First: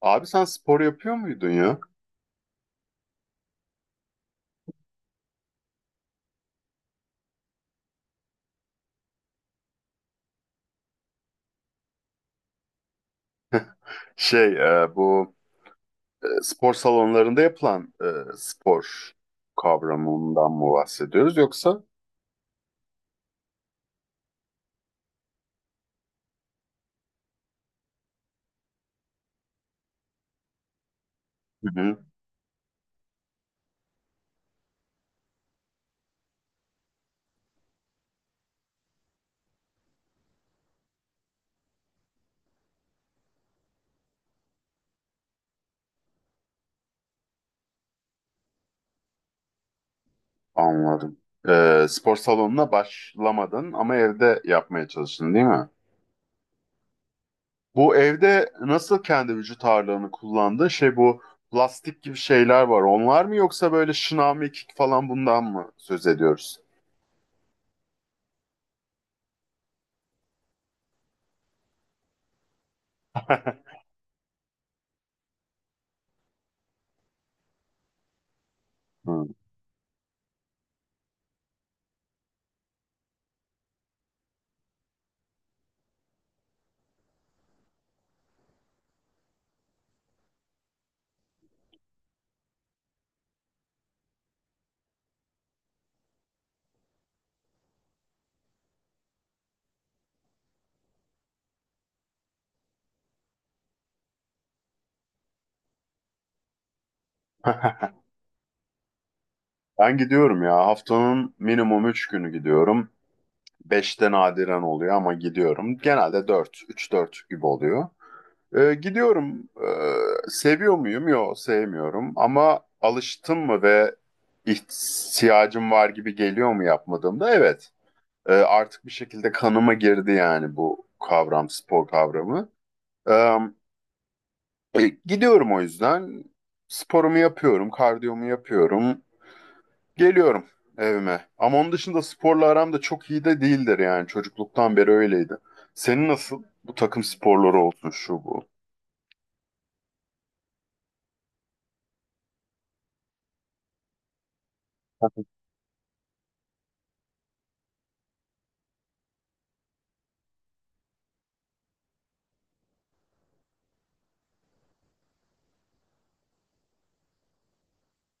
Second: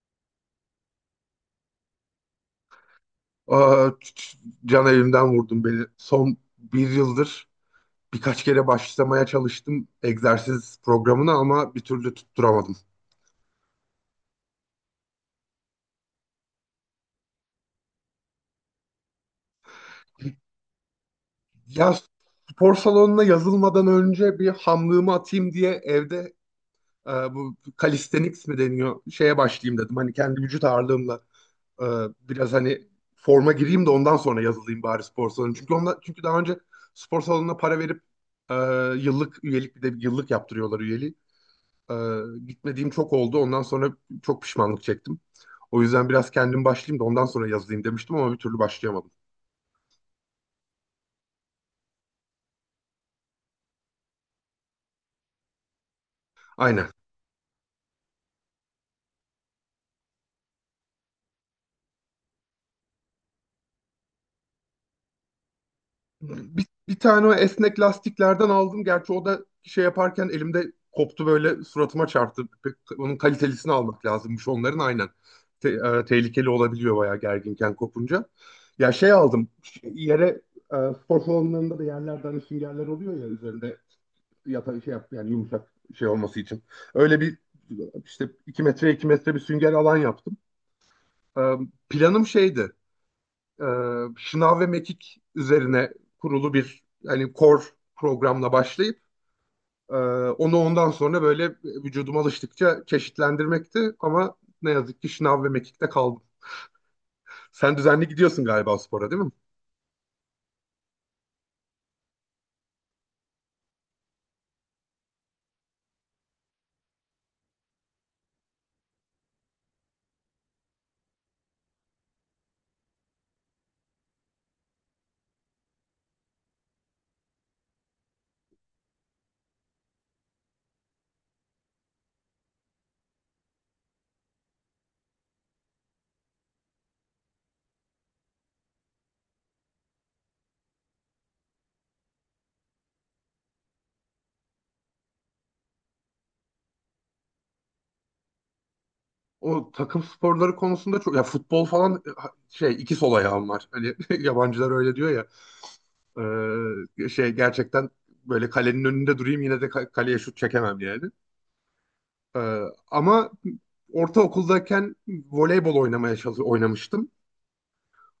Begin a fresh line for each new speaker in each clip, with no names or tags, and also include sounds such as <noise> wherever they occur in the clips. Abi sen spor yapıyor muydun ya?
Aa, can elimden vurdun beni. Son bir yıldır birkaç kere başlamaya çalıştım egzersiz programına ama bir türlü tutturamadım.
Şey bu spor salonlarında yapılan spor kavramından mı bahsediyoruz yoksa?
Ya spor salonuna yazılmadan önce bir hamlığımı atayım diye evde bu calisthenics mi deniyor şeye başlayayım dedim. Hani kendi vücut ağırlığımla
Hı
e,
hı,
biraz hani forma gireyim de ondan sonra yazılayım bari spor salonu. Çünkü daha önce spor salonuna para verip e, yıllık üyelik, bir de yıllık yaptırıyorlar üyeliği. Ee, Gitmediğim çok oldu. Ondan sonra çok pişmanlık çektim. O yüzden biraz kendim başlayayım da ondan sonra yazayım demiştim ama bir türlü başlayamadım.
anladım. Spor salonuna başlamadın ama evde yapmaya çalıştın değil mi?
Aynen.
Bu evde nasıl kendi vücut ağırlığını kullandın? Şey bu plastik gibi şeyler var. Onlar mı yoksa böyle şınav mekik falan bundan mı söz ediyoruz?
Bir tane o esnek lastiklerden aldım. Gerçi o da şey yaparken elimde koptu, böyle suratıma çarptı. Onun
<laughs>
kalitelisini almak lazımmış onların, aynen. Te- Tehlikeli olabiliyor bayağı, gerginken kopunca. Ya şey
Hı.
aldım. Yere e, spor salonlarında da yerlerden süngerler oluyor ya, üzerinde yata şey yap, yani yumuşak şey olması için. Öyle bir işte 2 metre 2 metre bir sünger alan yaptım. Ee, Planım şeydi. e, Şınav ve mekik üzerine kurulu bir hani core programla başlayıp e, onu ondan sonra böyle vücuduma alıştıkça çeşitlendirmekti, ama ne yazık ki şınav ve mekikte kaldım. Sen
<laughs>
düzenli gidiyorsun galiba spora, değil mi?
Ben gidiyorum ya. Haftanın minimum 3 günü gidiyorum. Beşte nadiren oluyor ama gidiyorum. Genelde dört, üç dört gibi oluyor. Gidiyorum. Seviyor muyum? Yok, sevmiyorum. Ama alıştım mı ve ihtiyacım var gibi geliyor mu yapmadığımda? Evet. Artık bir şekilde kanıma girdi yani bu kavram, spor kavramı. Ee, gidiyorum o yüzden. Sporumu yapıyorum, kardiyomu yapıyorum. Geliyorum evime. Ama onun dışında sporla aram da çok iyi de değildir yani. Çocukluktan beri öyleydi. Senin nasıl? Bu takım sporları olsun şu bu.
O takım sporları konusunda çok, ya futbol falan, şey, iki sol ayağım var. Hani <laughs> yabancılar öyle diyor ya. Şey, gerçekten böyle kalenin önünde durayım yine de kaleye şut çekemem yani. Ee, Ama ortaokuldayken voleybol oynamaya oynamıştım.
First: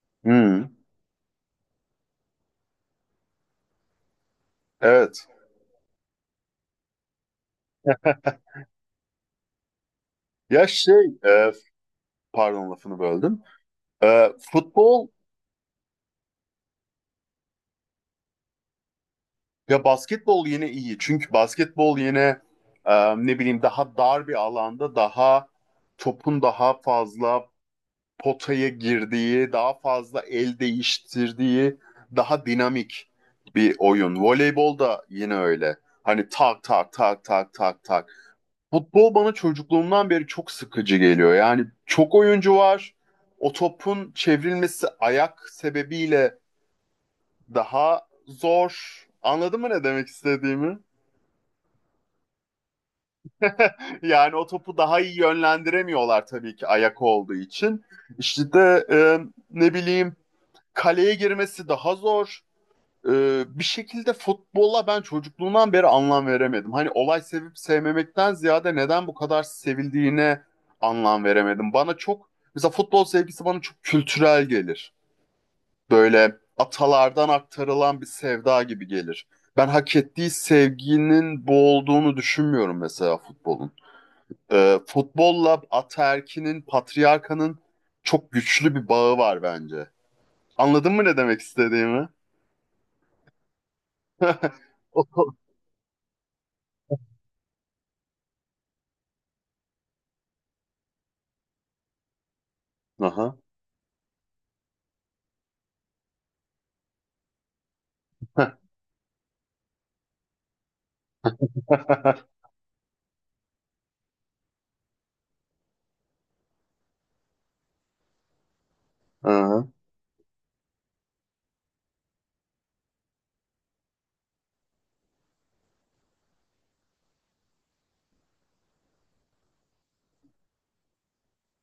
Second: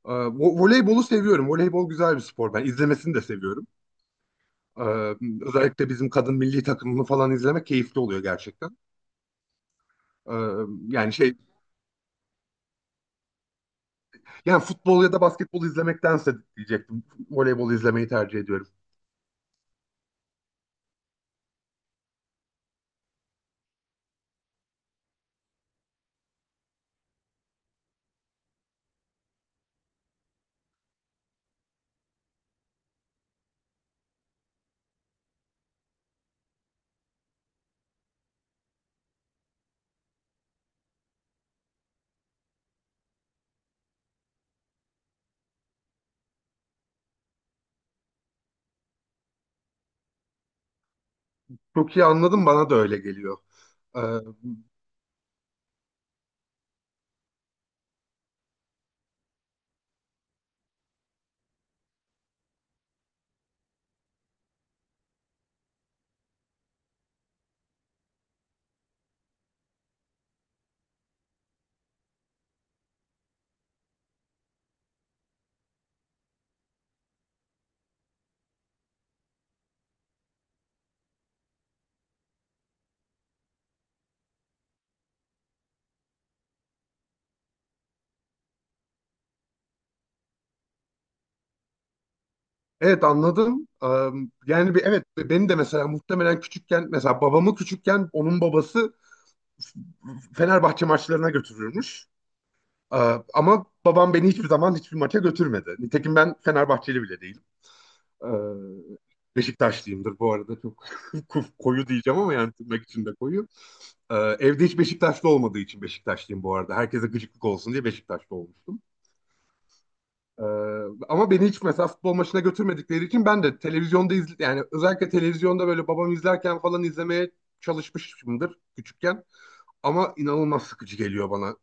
Hmm,
Voleybolu seviyorum. Voleybol güzel bir spor. Ben izlemesini de seviyorum. Ee,
evet.
Özellikle bizim kadın milli takımını falan izlemek keyifli oluyor gerçekten. Ee,
Ya
Yani
şey,
şey,
pardon lafını böldüm. E,
yani futbol
futbol
ya da basketbol izlemektense diyecektim. Voleybol izlemeyi tercih ediyorum.
ya basketbol yine iyi. Çünkü basketbol yine ne bileyim daha dar bir alanda daha topun daha fazla potaya girdiği, daha fazla el değiştirdiği, daha dinamik bir oyun. Voleybol da yine öyle. Hani tak tak tak tak tak tak. Futbol bana çocukluğumdan beri çok sıkıcı geliyor. Yani çok oyuncu var. O topun çevrilmesi ayak sebebiyle daha zor. Anladın mı ne demek istediğimi?
Çok iyi anladım, bana da öyle geliyor.
Yani o topu daha iyi yönlendiremiyorlar tabii ki ayak olduğu için. İşte de ne bileyim kaleye girmesi daha zor. Bir şekilde futbola ben çocukluğumdan beri anlam veremedim. Hani olay sevip sevmemekten ziyade neden bu kadar sevildiğine anlam veremedim. Bana çok mesela futbol sevgisi bana çok kültürel gelir. Böyle atalardan aktarılan bir sevda gibi gelir. Ben hak ettiği sevginin bu olduğunu düşünmüyorum mesela futbolun. Futbolla ataerkinin, patriarkanın çok güçlü bir bağı var bence. Anladın mı ne demek istediğimi?
Evet, anladım. Yani
<laughs>
bir, evet, beni de mesela muhtemelen küçükken, mesela babamı küçükken onun babası Fenerbahçe maçlarına götürürmüş. Aa,
Aha.
ama babam beni hiçbir zaman hiçbir maça götürmedi. Nitekim ben Fenerbahçeli bile değilim. Ee, Beşiktaşlıyımdır bu arada, çok <laughs> koyu diyeceğim
<laughs>
ama yani tırnak içinde koyu. Evde hiç Beşiktaşlı olmadığı için Beşiktaşlıyım bu arada. Herkese gıcıklık olsun diye Beşiktaşlı olmuştum.
Aha.
Ee, Ama beni hiç mesela futbol maçına götürmedikleri için ben de televizyonda izle, yani özellikle televizyonda böyle babam izlerken falan izlemeye çalışmışımdır küçükken. Ama inanılmaz sıkıcı geliyor bana.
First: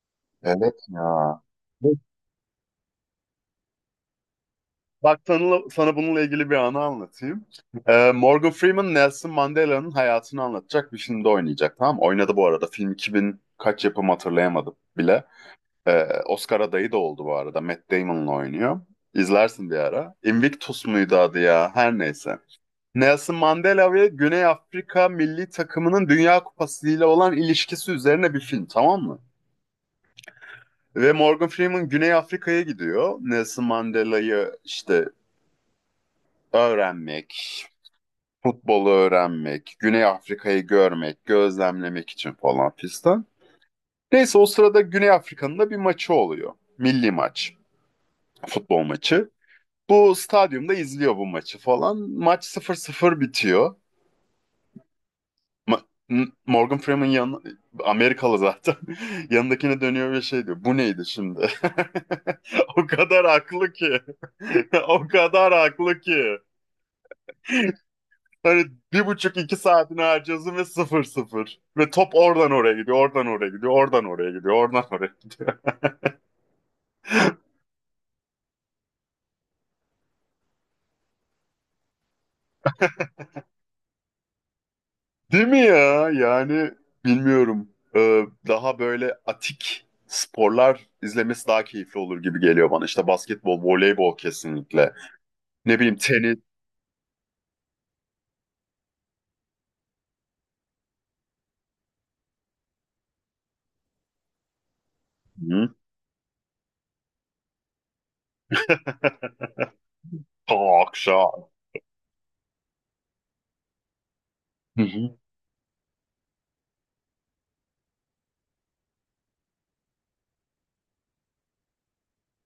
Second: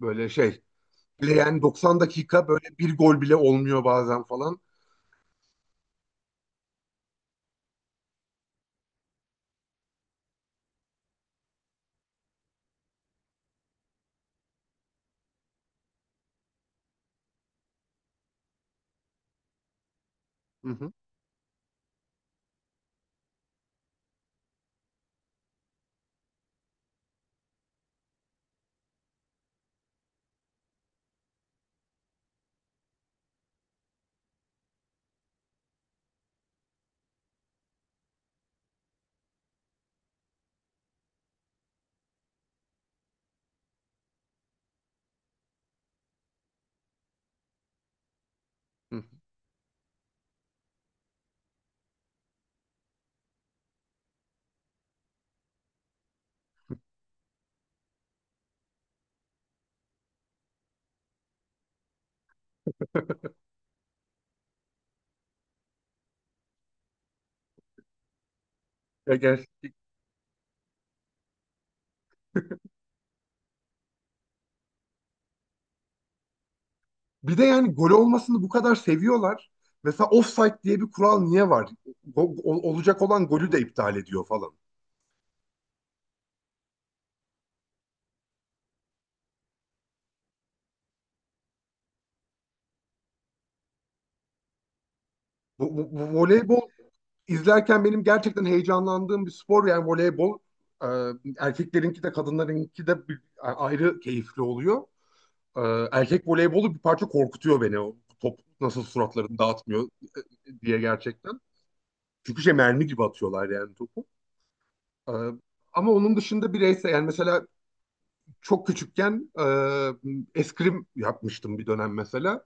Böyle şey,
Evet ya.
leğen 90 dakika böyle bir gol bile olmuyor bazen falan.
Bak sana bununla ilgili bir anı anlatayım. Morgan Freeman Nelson Mandela'nın hayatını anlatacak bir filmde oynayacak tamam mı? Oynadı bu arada. Film 2000 kaç yapım hatırlayamadım bile. Oscar adayı da oldu bu arada. Matt Damon'la oynuyor. İzlersin bir ara.
Hı
Invictus
hı.
muydu adı ya? Her neyse. Nelson Mandela ve Güney Afrika milli takımının Dünya Kupası ile olan ilişkisi üzerine bir film tamam mı? Ve Morgan Freeman Güney Afrika'ya gidiyor. Nelson Mandela'yı işte öğrenmek, futbolu öğrenmek, Güney Afrika'yı görmek, gözlemlemek için falan fistan. Neyse o sırada Güney Afrika'nın da bir maçı oluyor. Milli maç, futbol
Hı hı.
maçı. Bu stadyumda izliyor bu maçı falan. Maç 0-0 bitiyor. Ma- Morgan Freeman Amerikalı zaten. <laughs> Yanındakine dönüyor ve şey diyor. Bu neydi şimdi? <laughs> O kadar haklı ki. <laughs> O kadar haklı ki. Hani bir
Ya
buçuk
ger-
iki saatini harcıyorsun ve 0-0. Ve top oradan oraya gidiyor, oradan oraya gidiyor, oradan oraya gidiyor, oradan oraya gidiyor.
Bir de
<laughs>
yani gol olmasını bu kadar seviyorlar. Mesela offside diye bir kural niye var? Olacak olan golü de iptal ediyor falan.
Değil mi ya? Yani bilmiyorum. Daha böyle atik sporlar izlemesi daha keyifli olur gibi geliyor bana. İşte basketbol, voleybol kesinlikle. Ne
Bu, bu,
bileyim
bu
tenis.
voleybol izlerken benim gerçekten heyecanlandığım bir spor, yani voleybol. Ee, Erkeklerinki de kadınlarınki de ayrı keyifli oluyor.
Hı?
Erkek voleybolu bir parça korkutuyor beni. O top nasıl suratlarını
<laughs>
dağıtmıyor diye,
Talk
gerçekten.
show.
Çünkü şey, mermi gibi atıyorlar yani topu.
Hı
Ee,
hı.
Ama onun dışında bireysel, yani mesela çok küçükken eskrim yapmıştım bir dönem mesela.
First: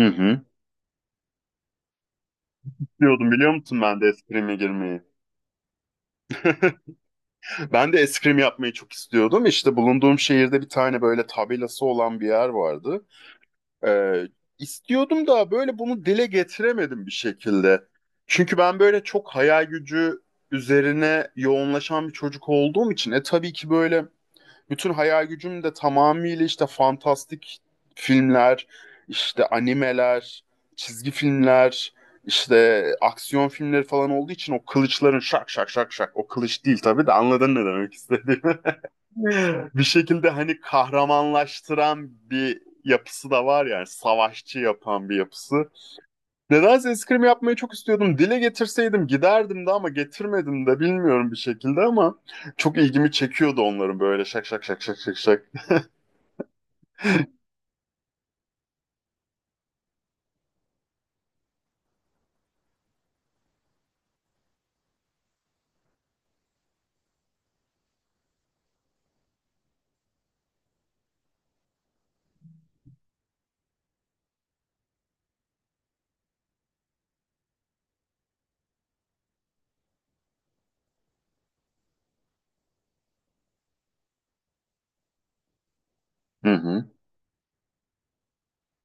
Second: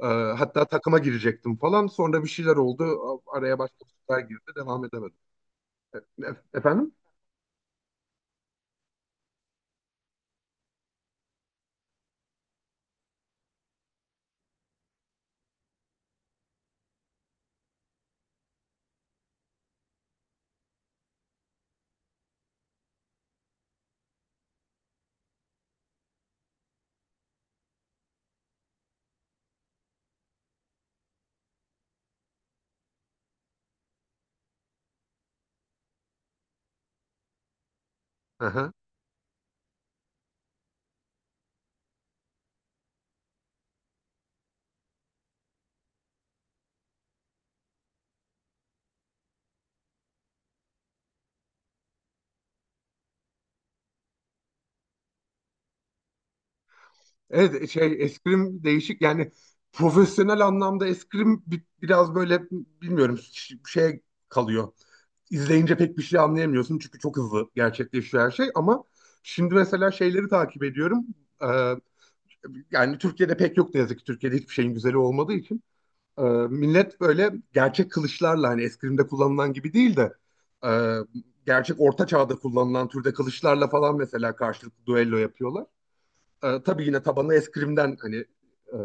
hı.
Hatta takıma girecektim falan. Sonra bir şeyler oldu.
Diyordum biliyor
Araya başka
musun
bir
ben de
şeyler girdi.
eskrime
Devam
girmeyi.
edemedim.
<laughs>
Efendim?
Ben de eskrim yapmayı çok istiyordum. İşte bulunduğum şehirde bir tane böyle tabelası olan bir yer vardı. Ee, istiyordum da böyle bunu dile getiremedim bir şekilde. Çünkü ben böyle çok hayal gücü üzerine yoğunlaşan bir çocuk olduğum için tabii ki böyle bütün hayal gücüm de tamamıyla işte fantastik filmler, işte animeler, çizgi filmler, işte aksiyon filmleri falan olduğu için o kılıçların şak şak şak şak o kılıç değil tabii de anladın ne demek istediğimi.
Aha.
<laughs> Bir şekilde hani kahramanlaştıran bir yapısı da var yani savaşçı yapan bir yapısı. Nedense eskrim yapmayı çok istiyordum. Dile getirseydim giderdim de ama getirmedim de bilmiyorum bir şekilde ama çok ilgimi çekiyordu onların böyle şak şak şak şak şak şak.
Evet, şey, eskrim değişik, yani profesyonel anlamda eskrim biraz böyle bilmiyorum şey kalıyor. İzleyince pek bir şey anlayamıyorsun çünkü çok hızlı gerçekleşiyor her şey, ama şimdi mesela şeyleri takip ediyorum. Ee, Yani Türkiye'de pek yok ne yazık ki, Türkiye'de hiçbir şeyin güzeli olmadığı için. Ee, Millet böyle gerçek kılıçlarla, hani eskrimde kullanılan gibi değil de e, gerçek orta çağda kullanılan türde kılıçlarla falan mesela karşılıklı duello yapıyorlar.
Hı hı.
Tabii yine tabanını eskrimden hani e,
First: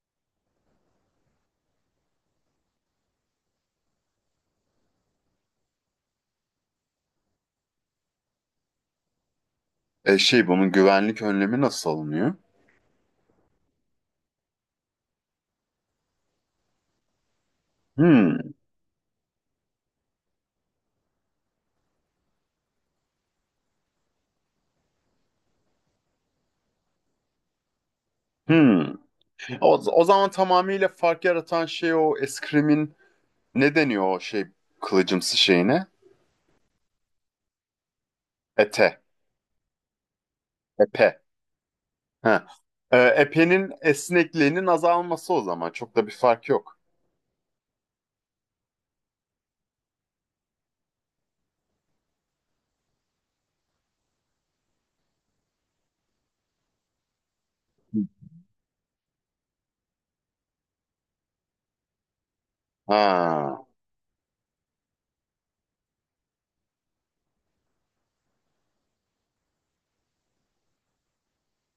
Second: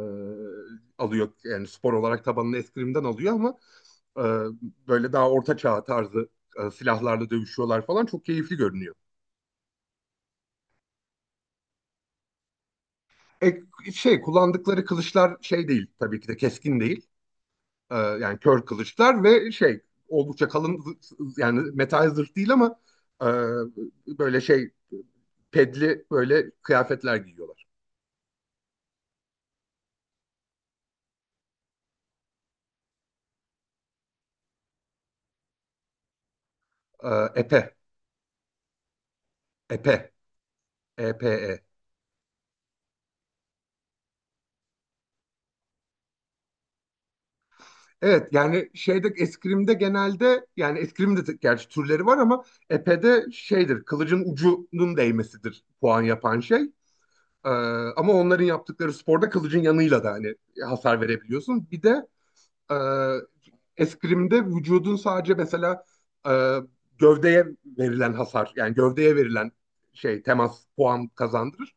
alıyor, yani spor olarak tabanını eskrimden alıyor ama e, böyle daha orta çağ tarzı silahlarla dövüşüyorlar falan, çok keyifli görünüyor.
Şey bunun güvenlik önlemi nasıl alınıyor?
E, Şey, kullandıkları kılıçlar şey değil tabii ki de, keskin değil. Yani
Hmm,
kör kılıçlar ve şey, oldukça kalın yani metal zırh değil ama e, böyle şey, pedli böyle kıyafetler giyiyorlar.
hmm. O zaman tamamıyla fark yaratan şey o eskrimin ne deniyor o şey kılıcımsı şeyine?
Epe,
Ete.
epe,
Epe.
epe.
Ha. Epenin esnekliğinin azalması o zaman. Çok da bir fark yok.
Evet, yani şeyde eskrimde genelde, yani eskrimde de gerçi türleri var ama epede şeydir, kılıcın ucunun değmesidir puan yapan şey. Ee,
Hı.
Ama onların yaptıkları sporda kılıcın yanıyla da hani hasar verebiliyorsun. Bir de e,
Ha,
eskrimde vücudun sadece mesela e, gövdeye verilen hasar, yani gövdeye verilen şey, temas puan kazandırır.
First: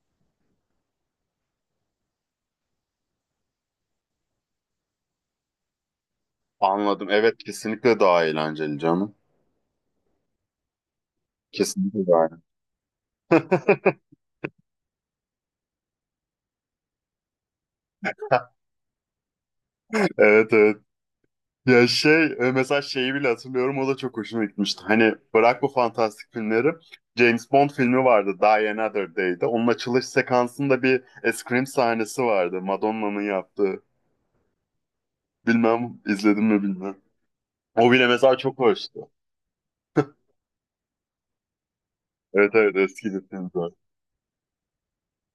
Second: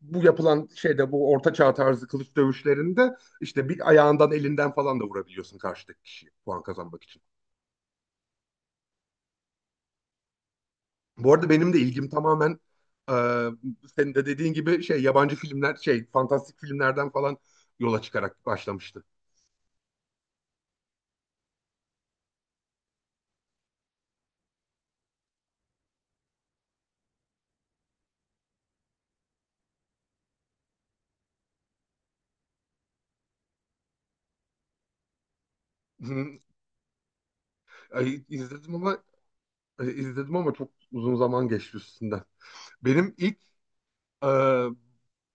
Bu yapılan şeyde, bu orta çağ tarzı kılıç dövüşlerinde işte bir ayağından, elinden falan da vurabiliyorsun karşıdaki kişiye puan kazanmak
anladım.
için.
Evet kesinlikle daha eğlenceli canım.
Bu arada benim de
Kesinlikle
ilgim
daha
tamamen e,
eğlenceli. <laughs>
senin de dediğin gibi şey, yabancı filmler, şey fantastik filmlerden falan yola çıkarak başlamıştı.
Evet, evet. Ya şey mesela şeyi bile hatırlıyorum o da çok hoşuma gitmişti. Hani bırak bu fantastik filmleri. James Bond filmi vardı Die Another Day'de. Onun açılış sekansında bir scream sahnesi vardı. Madonna'nın yaptığı. Bilmem
Hı,
izledim mi bilmem. O bile
ay,
mesela çok hoştu.
İzledim ama çok uzun zaman geçti üstünden.
Evet, evet, eski
Benim
bir
ilk
filmdi. O.
e,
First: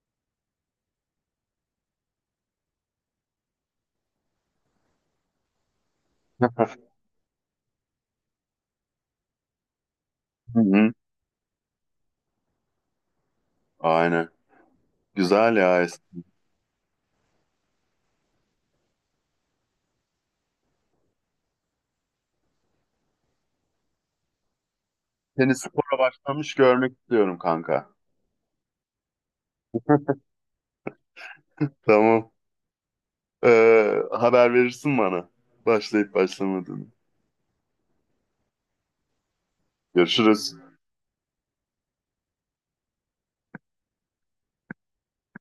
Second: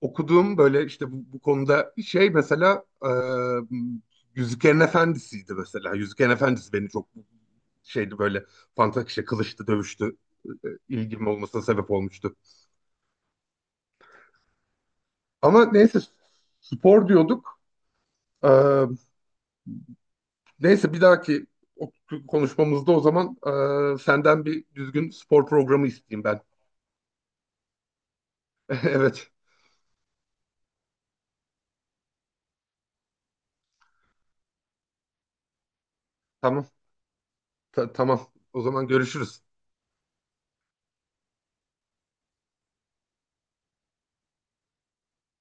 okuduğum böyle işte bu konuda şey, mesela Yüzüklerin Efendisi'ydi mesela. Yüzüklerin Efendisi beni çok şeydi böyle, fantastik işte, kılıçtı, dövüştü.
Hı hı.
İlgim olmasına sebep olmuştu.
Aynen. Güzel
Ama
ya.
neyse,
Eski.
spor diyorduk. E, Neyse bir dahaki o- konuşmamızda o zaman senden bir düzgün spor
Seni
programı
spora
isteyeyim ben.
başlamış görmek istiyorum kanka.
<laughs> Evet.
Tamam. Haber verirsin bana. Başlayıp
Tamam.
başlamadığını.
Tamam. O zaman görüşürüz.
Görüşürüz.